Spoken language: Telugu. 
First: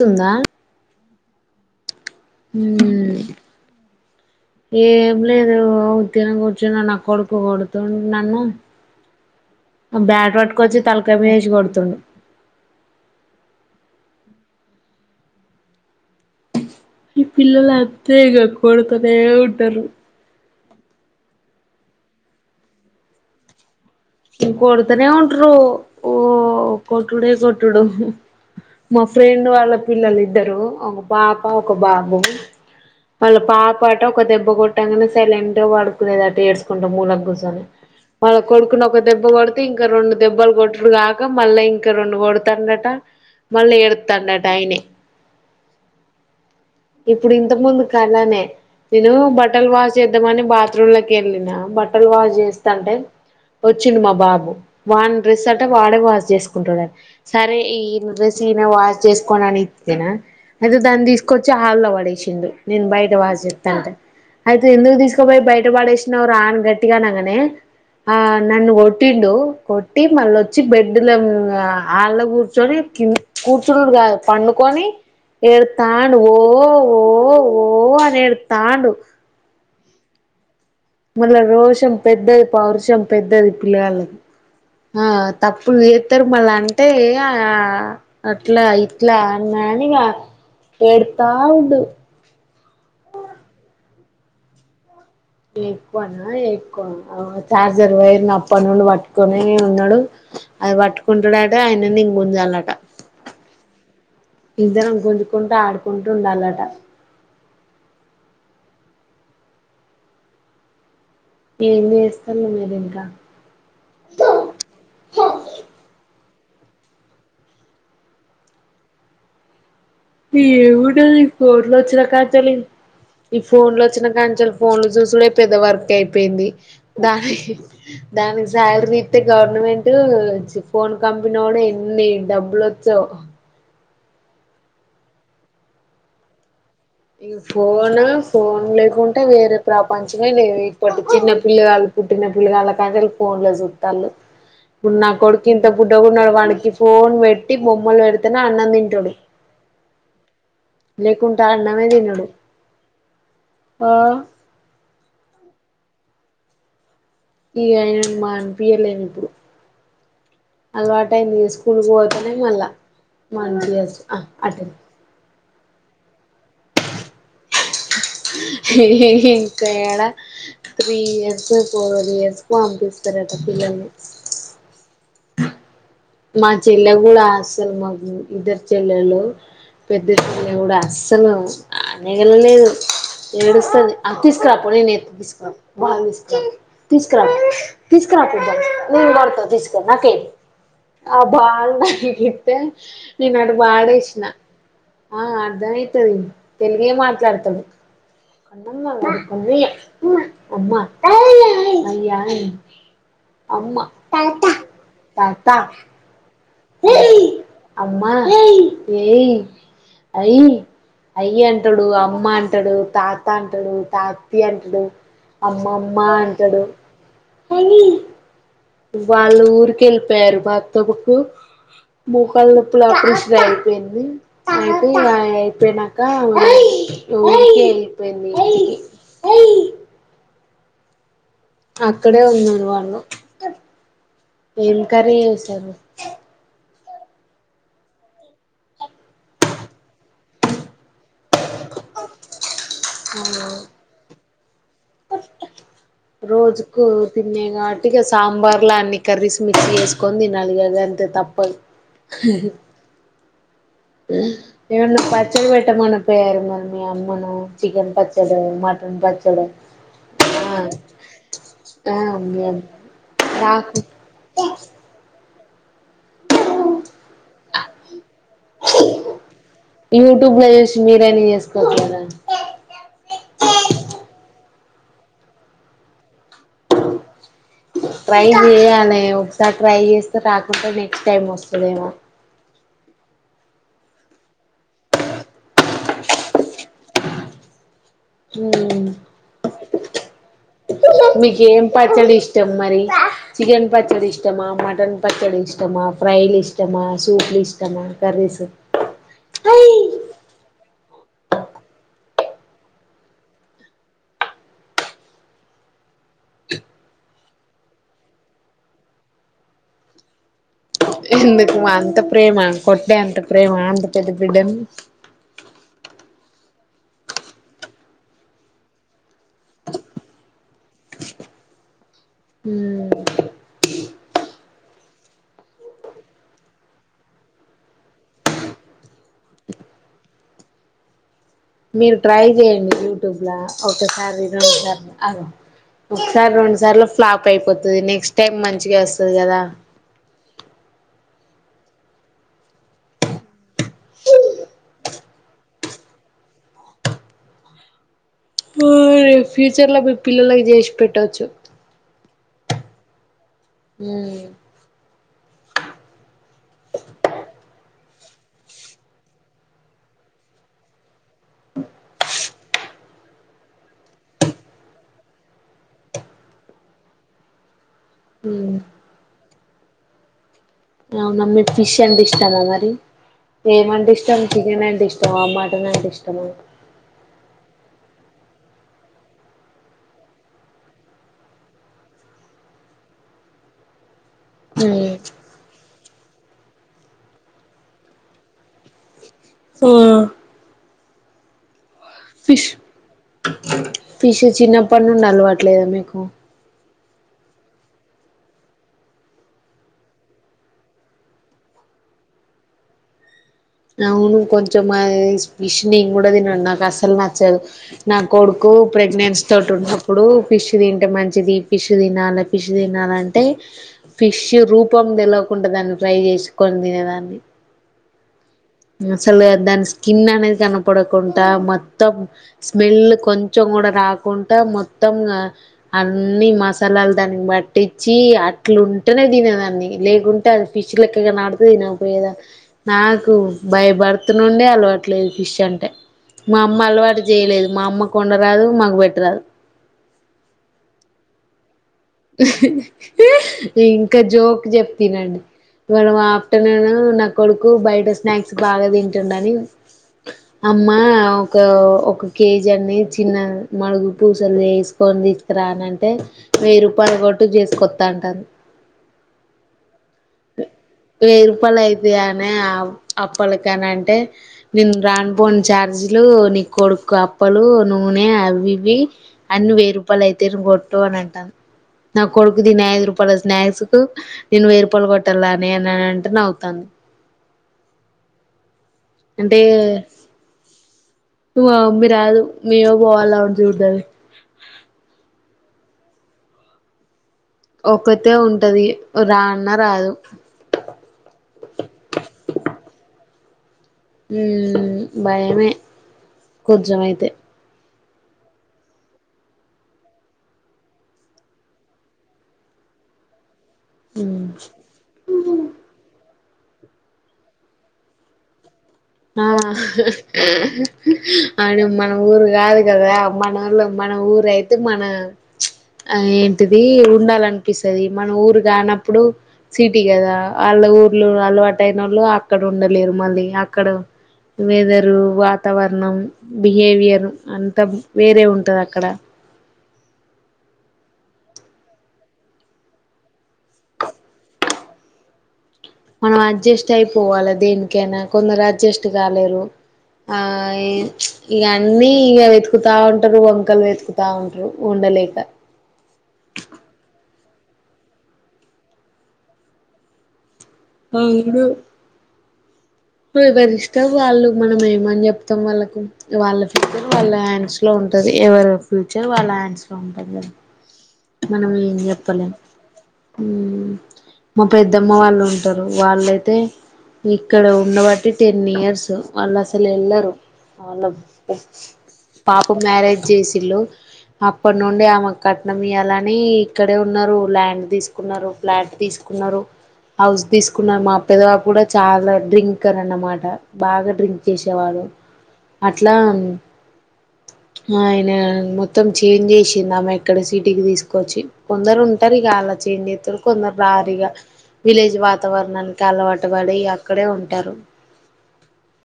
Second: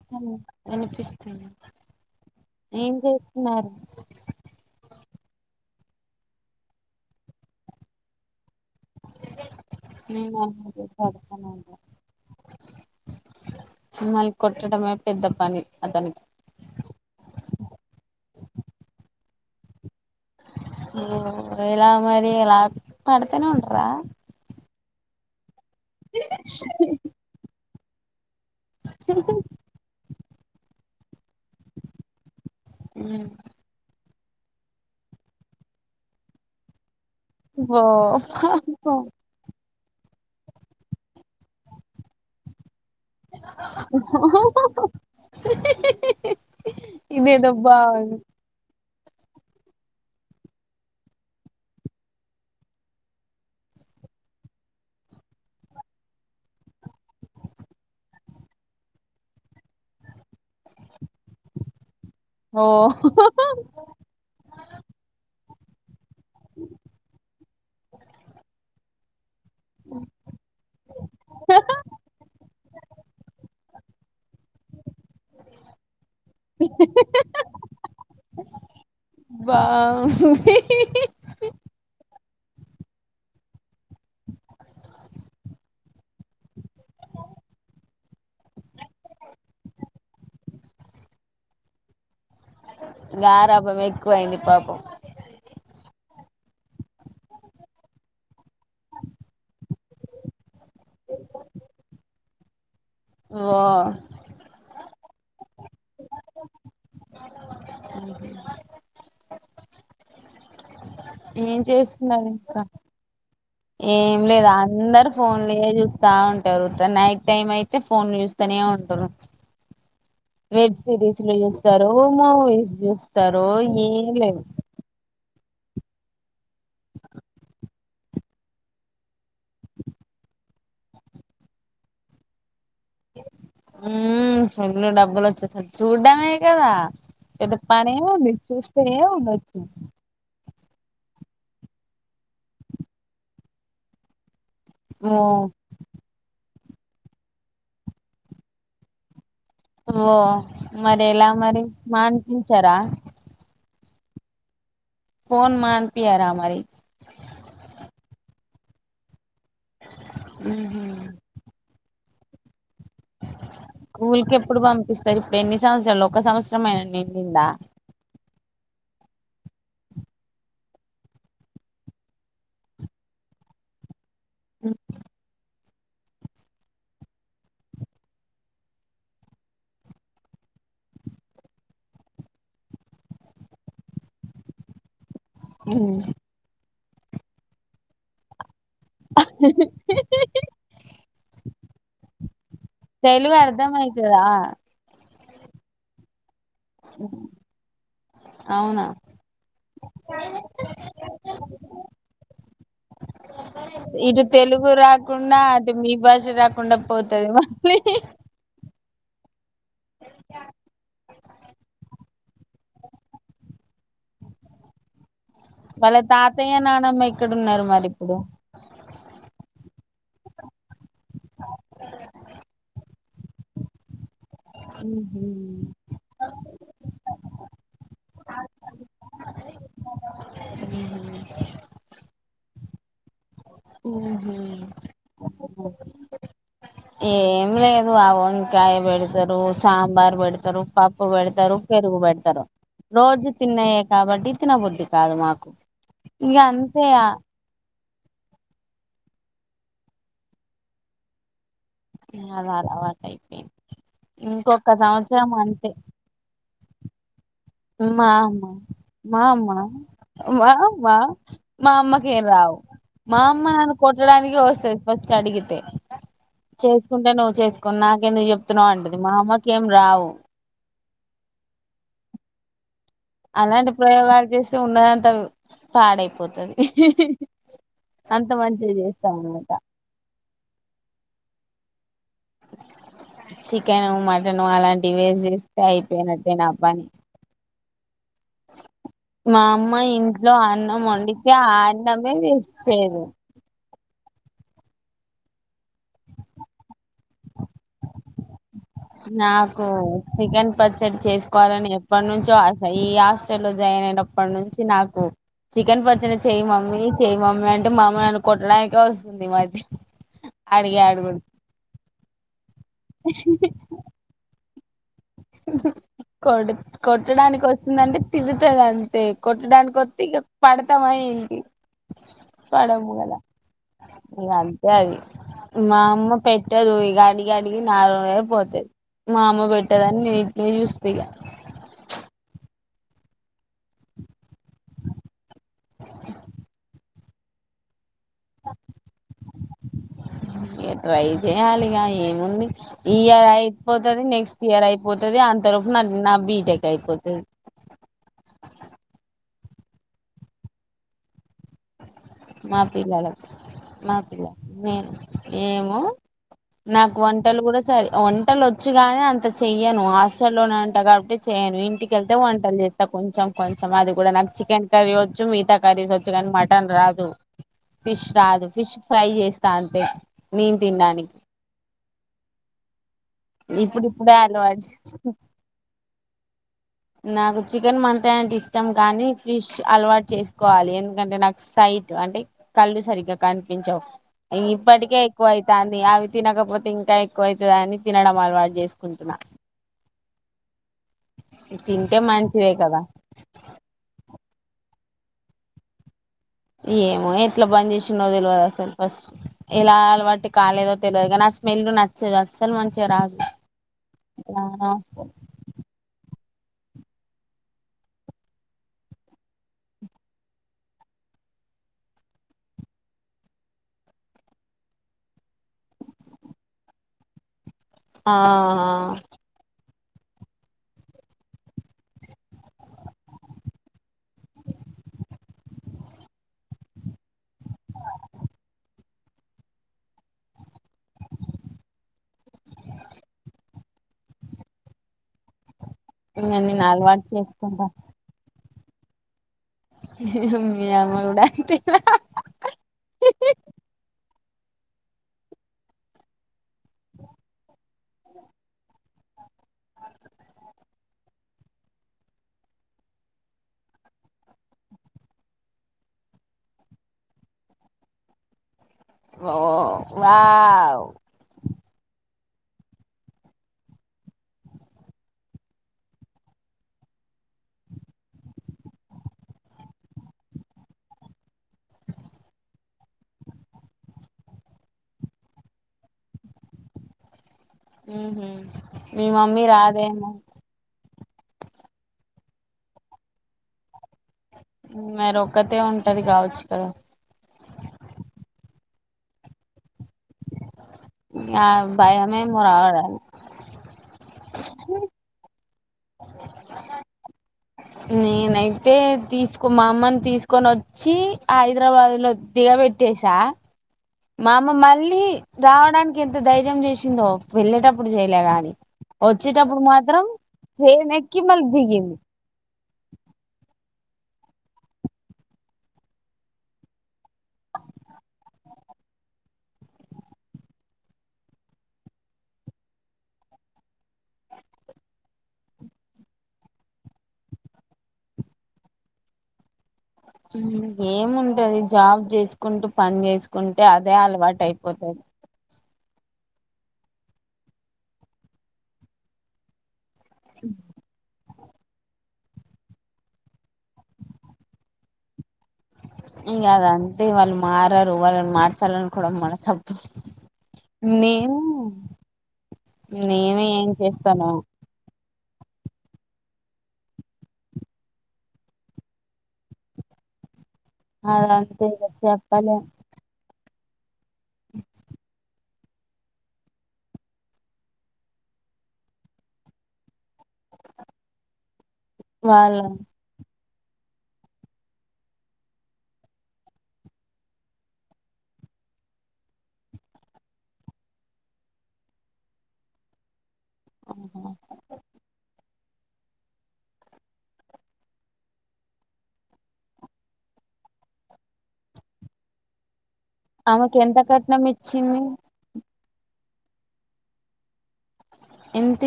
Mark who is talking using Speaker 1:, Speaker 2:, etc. Speaker 1: తుందా
Speaker 2: హ్మ్ అనిపిసు తెలి
Speaker 1: హ్మ్ ఏం లేదు ఓ ఉట్టిగానే కూర్చున్న నా కొడుకు కొడుతుండు నన్ను ఆ బ్యాట్
Speaker 2: మేము
Speaker 1: వట్టుకచ్చి తలకాయ మీద వేసి
Speaker 2: పడుకున్నాము.
Speaker 1: కొడుతుండు
Speaker 2: మల్ కొట్టడమే పెద్ద పని అతనికి
Speaker 1: ఈ పిల్లలు అంతే ఇగ కొడతనే ఉంటారు
Speaker 2: ఇలా ఎలా మరి ఆ పడుతనే ఉంటరా
Speaker 1: ఇం కోడుతనే ఉంటారు ఓ కొట్టుడే కొట్టు టుడు మా ఫ్రెండ్ వాళ్ళ పిల్లలు ఇద్దరు అమో పాప ఒక బాబు అలా పాపాటి అ ఒక దెబ్బ కొట్టగానే సైలెంట్గా పడుకునేది అటు ఏడ్చుకుంటాం మూల
Speaker 2: ఓ
Speaker 1: దెబ్బ కొడితే ఇంకా రెండు దెబ్బలు కొట్టటుడు కాక మళ్ళీ ఇంకా రెండు కొడతారున్నట మళ్ళీ ఎడుతుాండట ఆయనే ఇప్పుడు
Speaker 2: ఇదేదో
Speaker 1: ఇంత ముందు
Speaker 2: బాగుంది
Speaker 1: కాలనే నేను బట్టల్ వాష్ చేద్దామని బాత్రూమ్ లోకి వెళ్ళిన బట్టల్ వాష్ చేస్తా అంటే వచ్చిండు మా బాబు వాడిన డ్రెస్ అంటే వాడే వాష్ చేసుకుంటుడు సరే ఈ డ్రెస్ ఈయన వాష్ చేసుకోని అని ఇస్తే అయితే దాన్ని తీసుకొచ్చి హళ వాడి
Speaker 2: ఓ
Speaker 1: నేను బయట వా చెప్తా అంటే అయితే ఎందుకు తీసుకోపోయి బయట ష్ట ఆన్ గట్టిగా నగనే ఆ వటిండు కొట్టి మళ్ళ వచ్చి బెడ్ల ఆళ్ళ కూర్చొని కి కూర్చు కాదు పండుకొని ఏడుతాడు ఓ ఓ ఓ అని ఎదుతండు
Speaker 2: ఓహ
Speaker 1: మళ్ళా రోషం పెద్దది పౌరుషం పెద్దది పిల్లలకి ఆ తప్పులు చేస్తారు మళ్ళా అంటే ఆ అట్లా ఇట్లా అన్నానిగా పెడతా ఉడు
Speaker 2: గారాబం ఎక్కువ అయ్యింది పాపం
Speaker 1: ఎక్కువనా ఎక్కువ చార్జర్ వైర్ నప్ప నుండి పట్టుకుొనే ఉన్నాడు అది పట్టుకుంటాడుట ఆయన ఇం ముజాలట
Speaker 2: వా
Speaker 1: చకుంటూ ఆడుకుంటూ ఉండాలట
Speaker 2: అఓకే ఏం చేస్తున్నారు ఇంకా ఏం లేదు అందరు ఫోన్లు చూస్తా ఉంట జరుగుత నైట్ టైమ్ అయితే ఫోన్ చూస్తనే ఉంటారు వెబ్
Speaker 1: ఏమింటదు ఈ
Speaker 2: సిరీస్లు
Speaker 1: ఫోన్లో
Speaker 2: చూస్తారు
Speaker 1: వచ్చినా కాంచాలాలు
Speaker 2: మూవీస్
Speaker 1: ఈ
Speaker 2: చూస్తారు
Speaker 1: ఫోన్ లో
Speaker 2: ఏం
Speaker 1: వచ్చినా
Speaker 2: లేవు
Speaker 1: కాంచాలు ఫోన్లు చూసుడ పెద్ద వర్క్ అయిపోయింది దాని దానికి సాలరీ ఇస్తతే గవర్నమెంట్ ఫోన్ కంపెనీ కూడా ఎన్ని డబ్బులు
Speaker 2: ఉ ఎన్న డబ్బ వచ్చ జూ డమ కదా
Speaker 1: ఇక
Speaker 2: పెద్ద పని
Speaker 1: ఫోన్
Speaker 2: ఏముంది
Speaker 1: ఫోన్
Speaker 2: చూస్తే
Speaker 1: లేకుంటే వేరే
Speaker 2: ఉండొచ్చు
Speaker 1: ప్రపంచమే లేవ టి చిన్న పిల్లవాళ్ళు పుట్టిన పిల్ల వాళ్ళ కానీ వాళ్ళ ఫోన్ లో చిత్తలుు ఉన్నా
Speaker 2: ఓ
Speaker 1: కొడుకింత బుడ్డ కూడాన్నాడు వాణకి ఫోన్ పెట్టి బొమ్మలు పెడితేనే అన్నం తింటాడు
Speaker 2: ఓ మరి ఎలా మరి
Speaker 1: అన్నమే
Speaker 2: మన్
Speaker 1: తినడు
Speaker 2: చార
Speaker 1: ఆ
Speaker 2: పోన్ మాన్పియర మరి
Speaker 1: ఇక అయన మా అనిపియలేమి ఇప్పుడు
Speaker 2: ఊహూ
Speaker 1: అలవాటయింది స్కూల్కి పోతేనే మళ్ళా మంచి డ్రెస్ ఆ
Speaker 2: స్కూల్ కి ఎప్పుడు
Speaker 1: అటె
Speaker 2: పంపిస్తారు ఇప్పుడు ఎన్ని సంవత్సరాలు ఒక సంవత్సరమైన నిండిందా
Speaker 1: ఇంకా ఎడ త్రీ ఇయర్స్ ఫోర్ ఇయర్స్ కు పంపిస్తారట పిల్లల్ని మా చెల్లె కూడా అస్సలు మాకు ఇద్దరు చెల్లెలు పెద్ద చెల్లె కూడా అస్సలు అనేగలలేదు ఏడుస్తంది అ తీసుకురా అప్పుడు నేను ఎ తీసుకు అ బాల్ దీస్కో తీసుకరాపో తీసుకరాపో బాల్ నన్ బర్త తీసుకొ నాకే ఆ బాగున్నా పెట్టతే నేను
Speaker 2: తెలుగు
Speaker 1: నటు
Speaker 2: అర్ధం అయితదా
Speaker 1: బాడసిన ఆ అర్దమయితది తెలుగే మాట్లాడతడు
Speaker 2: అవునా
Speaker 1: అమ్
Speaker 2: ఇ మీ బసు కొండ పోతది మళ్ళి
Speaker 1: ఏయ అయ్ అయి అంటాడు అమ్మ అంటాడు తాత అంటాడు తాతి అంటడు
Speaker 2: వాళ్ళ
Speaker 1: అమ్మమ్మా
Speaker 2: తాతయ్య
Speaker 1: అంటాడు
Speaker 2: నానమ్మ ఎక్కడున్నారు మరి ఇప్పుడు
Speaker 1: వాళ్ళూర్ తిల్ పేరు పా తుబుకు మోకాళ్ల నొప్పుల ఆపరేషన్ అయిపోయింది హా ఐతే ఐపోయినాక ఊరికి ఎల్పోయింది
Speaker 2: ఆ
Speaker 1: అక్కడే ఉన్నారు వాళ్ళు ఏం కర్రీ చేసారు.
Speaker 2: ఏం లేదు ఆ వంకాయ పెడతారు. సాంబార్ పెడతారు పప్పు పెడతారు పెరుగు పెడతారు రోజు తిన్నాయే కాబట్టి తిన బుద్ధి కాదు మాకు ఇగ అంతే ఆ
Speaker 1: వట్టిగా సాంబార్ల అన్ని కర్రీస్ మిక్స్ చేేసుకొని తినాలి. ఇగ అంతే తప్పదు
Speaker 2: ఈయయాలా వంట ఐప్ అ
Speaker 1: ఎమ్మన్న పచ్చడి పెట్ట మన పోయారు మరి మీ అమ్మను చికెన్
Speaker 2: మా
Speaker 1: పచ్చడో
Speaker 2: అమ్మ
Speaker 1: మటన్
Speaker 2: మా
Speaker 1: పచ్చడో
Speaker 2: అమ్మ మా
Speaker 1: ఆ
Speaker 2: అమ్మా మా
Speaker 1: ఆ
Speaker 2: అమ్మకేం రావు మా అమ్మ నన్ను
Speaker 1: నాకు
Speaker 2: కొట్టడానికి వస్తది. ఫస్ట్ అడిగితే చేసుకుంటే నువ్వు చేసుకో నాకేంటి
Speaker 1: యూట్యూబ్ లో చూసి బిర్యానీ చేసుకోచ్చు కదా
Speaker 2: అలాంటి ప్రయోగాలు చేస్తే ఉన్నదంతా పాడైపోతది
Speaker 1: ట్రై
Speaker 2: అంత మంచిగా
Speaker 1: చేయ్యాలి.
Speaker 2: చేస్తా అనమాట
Speaker 1: ఒకసారి ట్రై చేస్ రాకుట్టే నెక్స్ట్ టైమ్ వస్తదేమో
Speaker 2: చికెను మటను అలాంటి వేసి చేస్తే అయిపోయినట్టే నా పని
Speaker 1: మ్
Speaker 2: మా ఇంట్
Speaker 1: మీకు ఏం పచ్చడి ఇష్టం
Speaker 2: వేస్ట్
Speaker 1: మరి
Speaker 2: చేయదు
Speaker 1: చికెన్ పచ్చడి పచ్చడి ఇష్టమా మటన్ పచ్చడి ఇష్టమా ఫ్రై లు ఇష్టమా సూప్లు ఇష్టమా కర్రీ స్
Speaker 2: నాకు చికెన్ పచ్చడి చేసుకోవాలని ఎప్పట్నుంచో ఆశ ఈ హాస్టల్లో లో జాయిన్ అయినప్పటి నుంచి నాకు చికెన్ పచ్చడి చేయి మమ్మీ చేయి మమ్మీ అంటే అమ్మ నన్ను కొట్టడానికే వస్తుంది. మరి
Speaker 1: ఎందుకు మా అంత ప్రేమ కొట్టే అంత ప్రేమ అంతా పెద్ద బిడ్డని
Speaker 2: కొడు కొట్టడానికి వస్తుందంటే తిడతది. అంతే కొట్టడానికి వస్తే ఇంక పడతామా ఏంటి
Speaker 1: మ్మ్
Speaker 2: పడము కదా ఇగ అంతే అది మా అమ్మ పెట్టదు. ఇక అడిగి అడిగి నానోరే పోతది మా అమ్మ పెట్టదని పిలుస్త ఇగ
Speaker 1: మీరు ట్రై చేయ్యెండి యూట్యూబ్ల ఒకసారి రెండు సార్లు అగో ఒకసారి రెండు సార్లు ఫ్లాప్ అయిపోతది నెక్స్ట్ టైం మంచిగా వస్తది కదా
Speaker 2: చేయాలిగా ఏముంది ఈ ఇయర్ అయిపోతది నెక్స్ట్ ఇయర్ అయిపోతది అంతలోపు నా బీటెక్ అయిపోతది
Speaker 1: రేపు ఫ్యూచర్లా మీ పిల్లలకి చేసి పెట్టొచ్చు
Speaker 2: మా పిల్లలా మా పిల్ల మేను ఏమో నాకు వంటలు కూడా సరి వంటలు వచ్చు కాగాని అంత చెయ్యను హాస్టల్లోనే ఉంట కాబట్టి చెయ్యను ఇంటికెళ్తే వంటలు చేస్తా కొంచెం కొంచెం అది కూడా నాకు చికెన్ కర్రీ వచ్చు మిగతా కర్రీస్ వచ్చు కానీ మటన్ రా దు ఫిష్ రాదు ఫిష్ ఫ్రై చేస్ త అంతే మీన్
Speaker 1: ఆ నమ్ ఫిష్ అంటే ఇష్టం మా మరి
Speaker 2: ఇప్పుడు
Speaker 1: ఏమంటే
Speaker 2: ఇప్పుడే
Speaker 1: ఇష్టం
Speaker 2: అలవాటు
Speaker 1: చికెన్ అంటే
Speaker 2: చేసు
Speaker 1: ఇష్టమా మటన్ అంటే ఇష్టమా?
Speaker 2: నాకు చికెన్ మంటే అంటే ఇష్టం కానీ ఫిష్ అలవాటు చేసుకోవాలి. ఎందుకంటే నాకు సైట్ అంటే కళ్ళు సరిగ్గా కనిపించవు ఇప్పటికే ఎక్కువ అయితాం అవి తినకపోతే ఇంకా ఎక్కువ అయితదని తినడం అలవాటు చేసుకుంటున్నా
Speaker 1: మ్
Speaker 2: తింటే మంచిదే కదా!
Speaker 1: ఫిష్ చిన్నప్పడి నుండి అలవట్లేదా మీకు?
Speaker 2: ఏమో ఎట్లా బంద్ చేసిండో తెల్వదు అస్సలు ఫస్ట్ ఎలా అలవాట్ కాలేదో తెలియదు కానీ ఆ స్మెల్ నచ్చదు అస్సలు మంచిగా రాదు.
Speaker 1: అవును కొంచమ విష్ని కూడాడది న నాకు అస్సలు నచ్చదు నా కొడుకు ప్రెగ్నెన్సీ తోటి ఉన్నప్పుడు ఫిష్ తింటే మంచిది ఫిష్ తినాలి ఫిష్ తినాలంటే ఫిష్ రూపం తెలవకుండా దాన్ని ఫ్రై చేసుకొని తినేదాన్ని
Speaker 2: ఆ
Speaker 1: సల్దా అ స్కిన్ అనేది కనపడకుండా మొత్తం స్మెల్ కొంచెం కూడా రాకుండా మొత్తం ఆ అన్ని మసాలాలు దానికి పట్టించి అట్లు ఉంటేనే తినేదాన్ని లేకుంటే అది ఫిష్ లెక్కగా నాడితే తినకపోయేదా నాకు భయపడుతు నుండి అలవట్లేదు ఫిష్ అంటే
Speaker 2: ఇంగ
Speaker 1: మా అమ్మ
Speaker 2: నేను
Speaker 1: అలవాటు చేయలేదు మా
Speaker 2: చేసుకుంటా
Speaker 1: అమ్మ కొండరాదు మాకు పెట్రాదు
Speaker 2: ఇడ
Speaker 1: ఇంకా జోక్ చెప్తినండి మనం ఆ అట్ట నేను నా కొడుకు బయట స్నాక్స్ బాగా తింటుండని అమ్మ ఓ ఒక ఒక కేజీ అన్నీ చిన్న మడుగు పూసలు వేసుకొని తీసుకురానంటే మీరు పడగొట్టు చేసుకొస్తా అంటను
Speaker 2: ఓ వా
Speaker 1: ఇది అనే అప్పలక అని అంటే నేను రానిపోని ఛార్జ్లు నీ కొడుకు అప్పలు నూనె అవి ఇవి అన్ని వెయ్యి రూపాయలు అయితే కొట్టు అని అంటాను నా కొడుకు దీన్ని ఐదు రూపాయలు స్నాక్స్ కు నేను వెయ్యి రూపాయల నే కొట్టాల అని అని అంటే నవుతాంది
Speaker 2: ఉ ఉ మీ మమ్మీ రాదేమో
Speaker 1: త మీరాదు మేమే పోవాలా
Speaker 2: మరి ఒక్కతే ఉంటది కావచ్చు కదా
Speaker 1: ఒక్కతే ఉంటది రా అన్న రాదు
Speaker 2: ఆ భయంమే మరాడాల
Speaker 1: ఉ భయమే కొజ్జమయితే
Speaker 2: నేనైతే తీసుకో మా అమ్మని తీసుకొని వచ్చి హైదరాబాదులో దిగబెట్టేసా
Speaker 1: ఉమ్
Speaker 2: మామ మళ్ళీ రావడానికి ఏంది ఎంత ధైర్యం చేసిందో వెళ్లేటప్పుడు చేయలే గాని
Speaker 1: ఆ
Speaker 2: వచ్చేటప్పుడు మాత్రం ట్రైన్ ఎక్కి మళ్ళీ
Speaker 1: అవును మన
Speaker 2: దిగింది
Speaker 1: ఊరు కాదు కదా అ మన ఊర్లో మన ఊరు అయితే మన ఆ ఏంటిది ఉండాలనిపిస్తది మన ఊరు కానప్పుడు సిటీ కదా వాళ్ల ఊర్లో అలవాటైనోళ్ళు అక్కడ ఉండలేరు మళ్ళీ అక్కడ వెదరు వాతావరణం బిహేవియర్ అంతా వేరే ఉంటది అక్కడ
Speaker 2: ఏముంటది జాబ్ చేసుకుంటూ పని చేసుకుంటే అదే అలవాటు అయిపోతది
Speaker 1: మనం అడ్జస్ట్ అయిపోవాలి దేనికైనా కొందరు అడ్జస్ట్ కాలేరు ఆ ఏ ఇగ అన్నీ వెతుకుతా ఉంటారు వంకలు వెతుకుతా ఉంటారు ఉండలేక
Speaker 2: ఇకా అదంటే వాళ్ళు మారరు వాళ్ళని మార్చాలి అనుకోవడం మన తప్పు నేను
Speaker 1: అవును
Speaker 2: నేను
Speaker 1: ఎవరి
Speaker 2: ఏం
Speaker 1: ఇష్టం వాళ్ళు
Speaker 2: చేస్తానో
Speaker 1: మనం ఏమని చెప్ మొత్తం వాళ్ళకు కూతురు వాళ్ళ హ్యాండ్స్ ఉంటది ఎవరి ఫ్యూచర్ వాళ్ళ హ్యాండ్స్ ఉంటదికదా మనం
Speaker 2: అదంతే
Speaker 1: ఏం
Speaker 2: ఇగ
Speaker 1: చెప్పలేం ఊ మా పెద్దమ్మ వాళ్ళు ఉ ఉంటారు వాళ్ళైతే ఇక్కడ ఉండబట్టి టెన్ ఇయర్స్ వాళ్ళు అసలు ఎల్లరు అవును పాప
Speaker 2: వాళ్ళు
Speaker 1: మ్యారేజ్ చేసిళ్ళు అప్పట్నుండి ఆమె కట్నం మీయ్యలాని ఇక్కడే ఉన్నారు ల్యాండ్ తీసుకున్నారు ఫ్లాట్ తీసుకున్నారు హౌస్ తీసుకున్నారు మా పెద్దవాపు కూడా చాలా డ్రింకర్ అన్నమాట బాగా డ్రింక్ చేసేవాడు అట్లా ఆయన మొత్తం చేంజ్ చేసింది ఆమె ఇక్కడ సిటీకితీసుకొచ్చి కొందరు ఉంటారు ఇగ అలా చేంజ్ కొందరు
Speaker 2: ఆమెకి ఎంత
Speaker 1: రారీగా
Speaker 2: కట్నం
Speaker 1: విలేజ్
Speaker 2: ఇచ్చింది
Speaker 1: వాతావరణాన్ కలవాటు పడి అక్కడే ఉంటారు
Speaker 2: ఏంతి